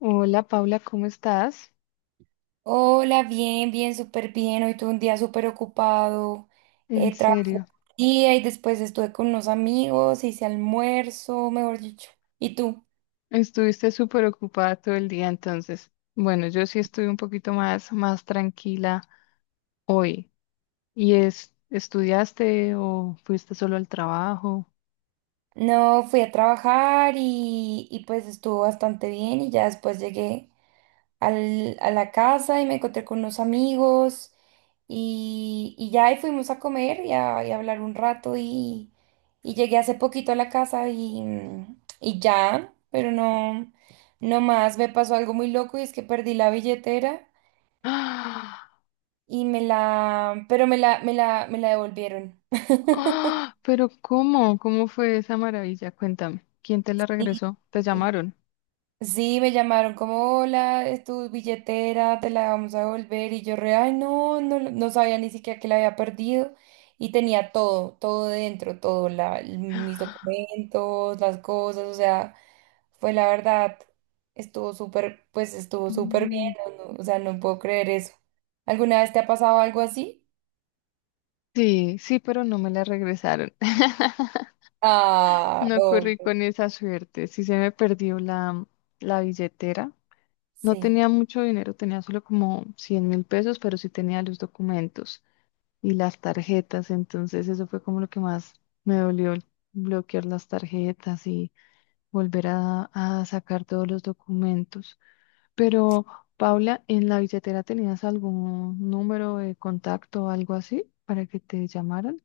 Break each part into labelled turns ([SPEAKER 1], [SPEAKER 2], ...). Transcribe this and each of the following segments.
[SPEAKER 1] Hola Paula, ¿cómo estás?
[SPEAKER 2] Hola, bien, bien, súper bien. Hoy tuve un día súper ocupado.
[SPEAKER 1] En
[SPEAKER 2] Trabajé todo
[SPEAKER 1] serio,
[SPEAKER 2] el día y después estuve con unos amigos, hice almuerzo, mejor dicho. ¿Y tú?
[SPEAKER 1] estuviste súper ocupada todo el día entonces. Bueno, yo sí estuve un poquito más, más tranquila hoy. ¿Y estudiaste o fuiste solo al trabajo?
[SPEAKER 2] No, fui a trabajar y pues estuvo bastante bien y ya después llegué a la casa y me encontré con unos amigos y ya y fuimos a comer y a hablar un rato y llegué hace poquito a la casa y, y ya, pero no, no más, me pasó algo muy loco y es que perdí la billetera
[SPEAKER 1] ¡Ah!
[SPEAKER 2] pero me la devolvieron.
[SPEAKER 1] ¡Ah! Pero ¿cómo? ¿Cómo fue esa maravilla? Cuéntame. ¿Quién te la
[SPEAKER 2] Sí.
[SPEAKER 1] regresó? ¿Te llamaron?
[SPEAKER 2] Sí, me llamaron como, hola, es tu billetera, te la vamos a devolver. Y yo re, ay, no, no, no sabía ni siquiera que la había perdido. Y tenía todo, todo dentro, todo, mis documentos, las cosas, o sea, fue la verdad, estuvo súper, pues estuvo súper bien,
[SPEAKER 1] Mm,
[SPEAKER 2] no, o sea, no puedo creer eso. ¿Alguna vez te ha pasado algo así?
[SPEAKER 1] sí, sí, pero no me la regresaron.
[SPEAKER 2] Ah,
[SPEAKER 1] No corrí
[SPEAKER 2] obvio,
[SPEAKER 1] con esa suerte. Sí se me perdió la billetera. No
[SPEAKER 2] sí.
[SPEAKER 1] tenía mucho dinero, tenía solo como 100.000 pesos, pero sí tenía los documentos y las tarjetas. Entonces eso fue como lo que más me dolió, el bloquear las tarjetas y volver a sacar todos los documentos. Pero, Paula, ¿en la billetera tenías algún número de contacto o algo así para que te llamaran?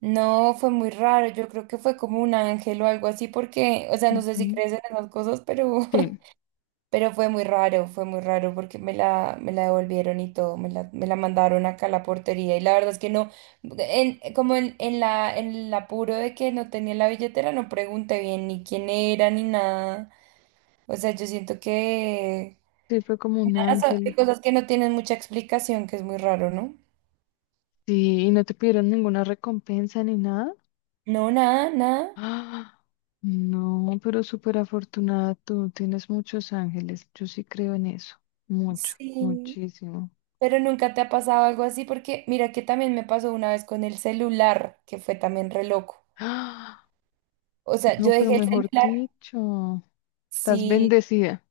[SPEAKER 2] No, fue muy raro. Yo creo que fue como un ángel o algo así, porque, o sea, no sé si
[SPEAKER 1] Ujú.
[SPEAKER 2] crees en esas cosas, pero
[SPEAKER 1] Sí,
[SPEAKER 2] pero fue muy raro porque me la devolvieron y todo, me la mandaron acá a la portería y la verdad es que no, como en el apuro de que no tenía la billetera, no pregunté bien ni quién era ni nada. O sea, yo siento que
[SPEAKER 1] sí, fue como un
[SPEAKER 2] nada, son
[SPEAKER 1] ángel.
[SPEAKER 2] cosas que no tienen mucha explicación, que es muy raro, ¿no?
[SPEAKER 1] Sí, y no te pidieron ninguna recompensa ni nada.
[SPEAKER 2] No, nada, nada.
[SPEAKER 1] ¡Ah! No, pero súper afortunada tú, tienes muchos ángeles, yo sí creo en eso, mucho,
[SPEAKER 2] Sí,
[SPEAKER 1] muchísimo.
[SPEAKER 2] pero nunca te ha pasado algo así porque mira que también me pasó una vez con el celular, que fue también re loco.
[SPEAKER 1] ¡Ah!
[SPEAKER 2] O sea, yo
[SPEAKER 1] No, pero
[SPEAKER 2] dejé el
[SPEAKER 1] mejor
[SPEAKER 2] celular.
[SPEAKER 1] dicho, estás
[SPEAKER 2] Sí,
[SPEAKER 1] bendecida.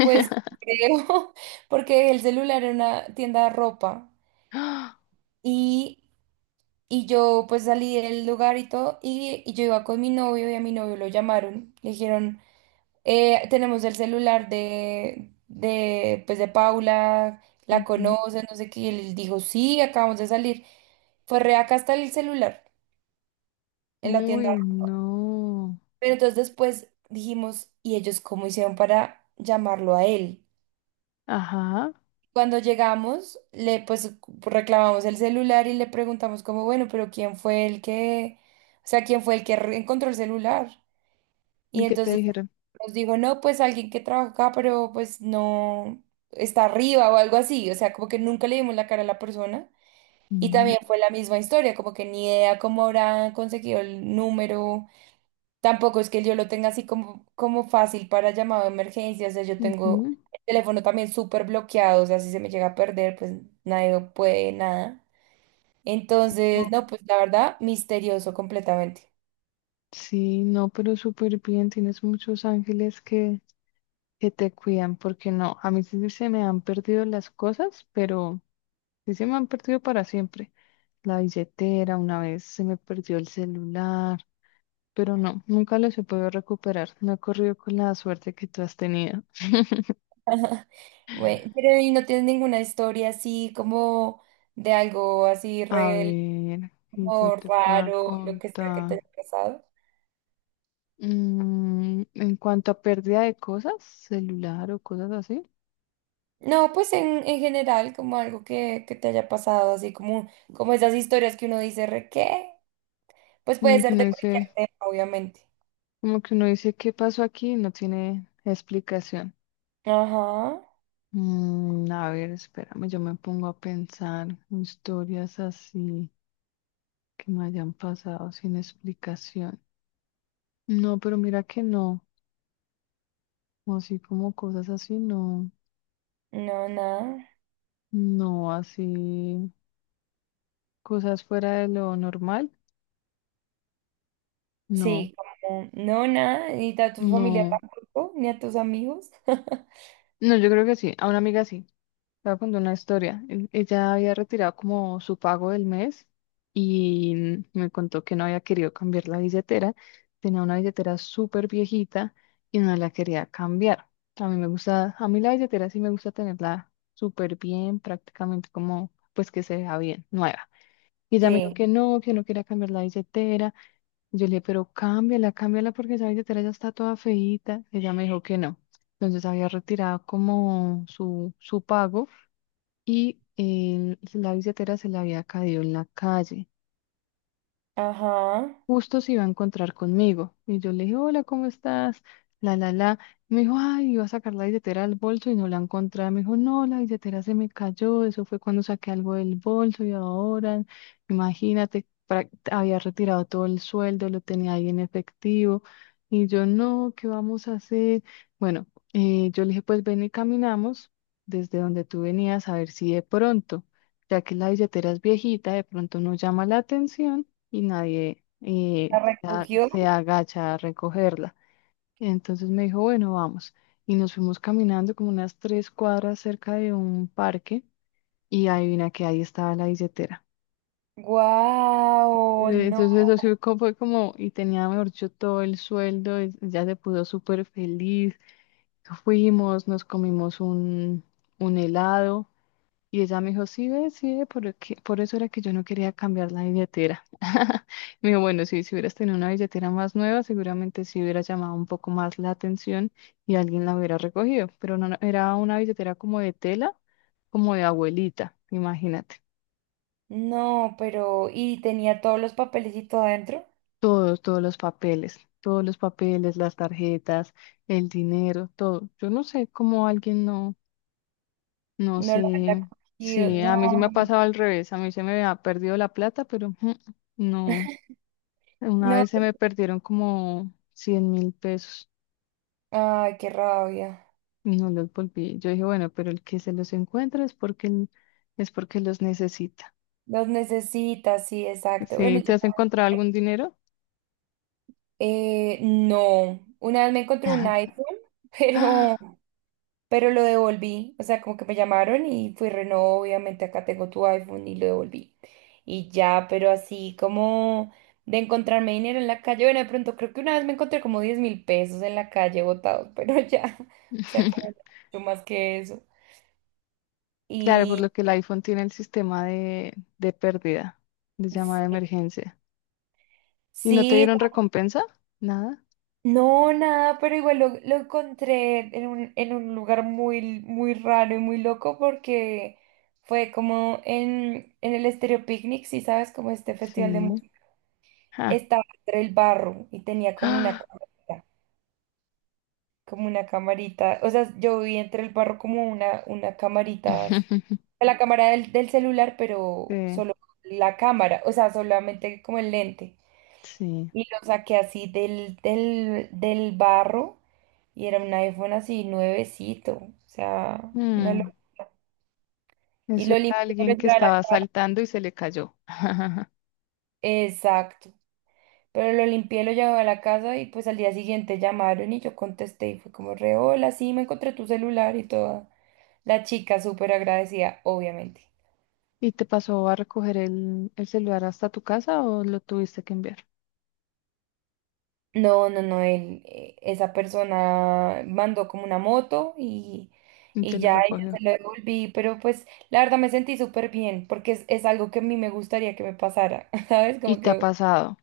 [SPEAKER 2] pues creo, porque el celular era una tienda de ropa
[SPEAKER 1] ¡Ah!
[SPEAKER 2] y, y yo pues salí del lugar y todo y yo iba con mi novio y a mi novio lo llamaron, le dijeron, tenemos el celular pues de Paula, la
[SPEAKER 1] Ujú.
[SPEAKER 2] conoces, no sé qué", y él dijo, sí, acabamos de salir. Fue re acá está el celular en la tienda.
[SPEAKER 1] Uy, no.
[SPEAKER 2] Pero entonces después dijimos, ¿y ellos cómo hicieron para llamarlo a él?
[SPEAKER 1] Ajá,
[SPEAKER 2] Cuando llegamos, le pues reclamamos el celular y le preguntamos como, bueno, pero ¿quién fue el que, o sea, quién fue el que encontró el celular?
[SPEAKER 1] ¿y
[SPEAKER 2] Y
[SPEAKER 1] qué te
[SPEAKER 2] entonces
[SPEAKER 1] dijeron?
[SPEAKER 2] nos dijo, no, pues alguien que trabaja acá, pero pues no está arriba o algo así. O sea, como que nunca le dimos la cara a la persona. Y
[SPEAKER 1] Ujú,
[SPEAKER 2] también fue la misma historia, como que ni idea cómo habrá conseguido el número. Tampoco es que yo lo tenga así como, como fácil para llamado de emergencia, o sea, yo tengo
[SPEAKER 1] ujú.
[SPEAKER 2] el teléfono también súper bloqueado, o sea, si se me llega a perder, pues nadie puede nada.
[SPEAKER 1] Oh,
[SPEAKER 2] Entonces, no, pues la verdad, misterioso completamente.
[SPEAKER 1] sí, no, pero súper bien, tienes muchos ángeles que te cuidan, porque no, a mí sí se me han perdido las cosas, pero... Sí, se me han perdido para siempre. La billetera, una vez se me perdió el celular, pero no, nunca los he podido recuperar. No he corrido con la suerte que tú has tenido.
[SPEAKER 2] Bueno, pero ¿y no tienes ninguna historia así como de algo así
[SPEAKER 1] A
[SPEAKER 2] real
[SPEAKER 1] ver, que yo
[SPEAKER 2] como
[SPEAKER 1] te pueda
[SPEAKER 2] raro, lo que sea que te
[SPEAKER 1] contar.
[SPEAKER 2] haya pasado?
[SPEAKER 1] Mm, en cuanto a pérdida de cosas, celular o cosas así,
[SPEAKER 2] No, pues en general, como algo que te haya pasado, así como, como esas historias que uno dice, re, ¿qué? Pues puede
[SPEAKER 1] como que
[SPEAKER 2] ser
[SPEAKER 1] uno
[SPEAKER 2] de cualquier
[SPEAKER 1] dice,
[SPEAKER 2] tema, obviamente.
[SPEAKER 1] como que uno dice qué pasó aquí y no tiene explicación.
[SPEAKER 2] Ajá,
[SPEAKER 1] Mm, a ver, espérame, yo me pongo a pensar historias así, que me hayan pasado sin explicación. No, pero mira que no, así como cosas así, no,
[SPEAKER 2] no, nada.
[SPEAKER 1] no, así cosas fuera de lo normal, no,
[SPEAKER 2] Sí, como, no, nada, ni a tu familia
[SPEAKER 1] no,
[SPEAKER 2] tampoco, ni a tus amigos.
[SPEAKER 1] no, yo creo que sí, a una amiga sí. Te voy a contar una historia. Ella había retirado como su pago del mes y me contó que no había querido cambiar la billetera. Tenía una billetera súper viejita y no la quería cambiar. A mí me gusta, a mí la billetera sí me gusta tenerla súper bien, prácticamente como pues que se vea bien, nueva. Y ella me dijo
[SPEAKER 2] Sí,
[SPEAKER 1] que no quería cambiar la billetera. Y yo le dije, pero cámbiala, cámbiala porque esa billetera ya está toda feíta. Ella me dijo que no. Entonces había retirado como su pago y la billetera se le había caído en la calle,
[SPEAKER 2] ajá.
[SPEAKER 1] justo se iba a encontrar conmigo. Y yo le dije, hola, ¿cómo estás? La, la, la. Me dijo, ay, iba a sacar la billetera del bolso y no la encontré. Me dijo, no, la billetera se me cayó. Eso fue cuando saqué algo del bolso y ahora, imagínate, había retirado todo el sueldo, lo tenía ahí en efectivo. Y yo, no, ¿qué vamos a hacer? Bueno, yo le dije, pues ven y caminamos desde donde tú venías a ver si de pronto, ya que la billetera es viejita, de pronto no llama la atención y nadie,
[SPEAKER 2] La recogió.
[SPEAKER 1] se agacha a recogerla. Entonces me dijo, bueno, vamos. Y nos fuimos caminando como unas tres cuadras cerca de un parque y adivina que ahí estaba la billetera.
[SPEAKER 2] Guau, no,
[SPEAKER 1] Entonces eso sí fue como, y tenía, mejor dicho, todo el sueldo, y ya se puso súper feliz. Fuimos, nos comimos un helado. Y ella me dijo, sí, ve, por, por eso era que yo no quería cambiar la billetera. Me dijo, bueno, sí, si hubieras tenido una billetera más nueva, seguramente sí hubiera llamado un poco más la atención y alguien la hubiera recogido, pero no, no, era una billetera como de tela, como de abuelita, imagínate.
[SPEAKER 2] no, pero, y tenía todos los papelitos adentro.
[SPEAKER 1] Todos, todos los papeles, las tarjetas, el dinero, todo. Yo no sé cómo alguien no, no
[SPEAKER 2] No lo había
[SPEAKER 1] sé,
[SPEAKER 2] cogido,
[SPEAKER 1] sí, a
[SPEAKER 2] no,
[SPEAKER 1] mí sí me ha pasado al revés, a mí se me ha perdido la plata, pero no. Una
[SPEAKER 2] no.
[SPEAKER 1] vez se me perdieron como 100.000 pesos
[SPEAKER 2] Ay, qué rabia.
[SPEAKER 1] y no los volví. Yo dije, bueno, pero el que se los encuentra es porque, es porque los necesita.
[SPEAKER 2] Los necesitas, sí, exacto. Bueno,
[SPEAKER 1] ¿Sí?
[SPEAKER 2] yo
[SPEAKER 1] ¿Te has
[SPEAKER 2] también,
[SPEAKER 1] encontrado algún dinero?
[SPEAKER 2] no. Una vez me encontré un iPhone, pero
[SPEAKER 1] Ah,
[SPEAKER 2] pero lo devolví, o sea, como que me llamaron y fui reno, obviamente acá tengo tu iPhone y lo devolví. Y ya, pero así como de encontrarme dinero en la calle, bueno, de pronto creo que una vez me encontré como 10.000 pesos en la calle botados, pero ya, o sea, como mucho más que eso.
[SPEAKER 1] claro, por
[SPEAKER 2] Y
[SPEAKER 1] lo que el iPhone tiene el sistema de pérdida, de llamada de
[SPEAKER 2] sí,
[SPEAKER 1] emergencia. ¿Y no te
[SPEAKER 2] sí,
[SPEAKER 1] dieron recompensa? Nada.
[SPEAKER 2] no, nada, pero igual lo encontré en un lugar muy, muy raro y muy loco porque... Fue como en el Estéreo Picnic, si sabes, como este festival de
[SPEAKER 1] Sí.
[SPEAKER 2] música.
[SPEAKER 1] Ah.
[SPEAKER 2] Estaba entre el barro y tenía como una
[SPEAKER 1] Ah.
[SPEAKER 2] camarita, como una camarita. O sea, yo vi entre el barro como una camarita, la cámara del celular, pero
[SPEAKER 1] Sí.
[SPEAKER 2] solo la cámara, o sea, solamente como el lente.
[SPEAKER 1] Sí.
[SPEAKER 2] Y lo saqué así del barro y era un iPhone así nuevecito, o sea,
[SPEAKER 1] Mm.
[SPEAKER 2] y
[SPEAKER 1] Eso
[SPEAKER 2] lo
[SPEAKER 1] era
[SPEAKER 2] limpié.
[SPEAKER 1] alguien
[SPEAKER 2] pero
[SPEAKER 1] que
[SPEAKER 2] ya era-
[SPEAKER 1] estaba saltando y se le cayó.
[SPEAKER 2] Exacto. Pero lo limpié, lo llevé a la casa y pues al día siguiente llamaron y yo contesté y fue como re, hola, sí, me encontré tu celular y toda. La chica súper agradecida, obviamente.
[SPEAKER 1] ¿Y te pasó a recoger el celular hasta tu casa o lo tuviste que enviar?
[SPEAKER 2] No, no, no, él, esa persona mandó como una moto
[SPEAKER 1] Y te
[SPEAKER 2] y
[SPEAKER 1] lo
[SPEAKER 2] ya, y yo
[SPEAKER 1] recogió.
[SPEAKER 2] se lo devolví, pero pues la verdad me sentí súper bien porque es algo que a mí me gustaría que me pasara, ¿sabes?
[SPEAKER 1] Y
[SPEAKER 2] Como
[SPEAKER 1] te ha
[SPEAKER 2] que,
[SPEAKER 1] pasado.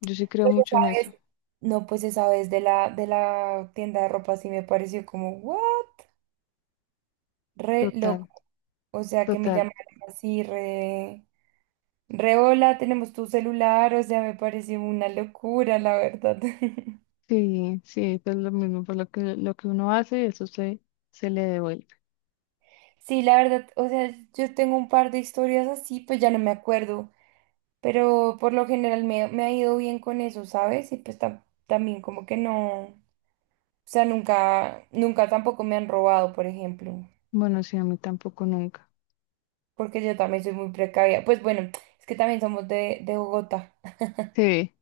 [SPEAKER 1] Yo sí creo
[SPEAKER 2] pues
[SPEAKER 1] mucho
[SPEAKER 2] esa
[SPEAKER 1] en eso.
[SPEAKER 2] vez, no, pues esa vez de la tienda de ropa sí me pareció como, ¿what? Re
[SPEAKER 1] Total,
[SPEAKER 2] loco. O sea, que me
[SPEAKER 1] total.
[SPEAKER 2] llamaran así, re hola, tenemos tu celular. O sea, me pareció una locura, la verdad.
[SPEAKER 1] Sí, sí, pues lo mismo, por lo que, uno hace, eso se le devuelve.
[SPEAKER 2] Sí, la verdad, o sea, yo tengo un par de historias así, pues ya no me acuerdo. Pero por lo general me ha ido bien con eso, ¿sabes? Y pues también como que no. O sea, nunca, nunca tampoco me han robado, por ejemplo.
[SPEAKER 1] Bueno, sí, a mí tampoco nunca.
[SPEAKER 2] Porque yo también soy muy precavida. Pues bueno, es que también somos de Bogotá.
[SPEAKER 1] Sí,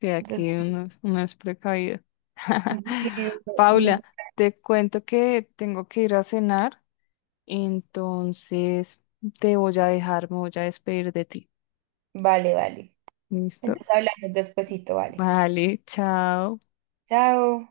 [SPEAKER 1] sí,
[SPEAKER 2] Entonces,
[SPEAKER 1] aquí uno, uno es precavido.
[SPEAKER 2] unos...
[SPEAKER 1] Paula, te cuento que tengo que ir a cenar, entonces te voy a dejar, me voy a despedir de ti.
[SPEAKER 2] Vale, vale.
[SPEAKER 1] ¿Listo?
[SPEAKER 2] Entonces hablamos despuesito, vale.
[SPEAKER 1] Vale, chao.
[SPEAKER 2] Chao.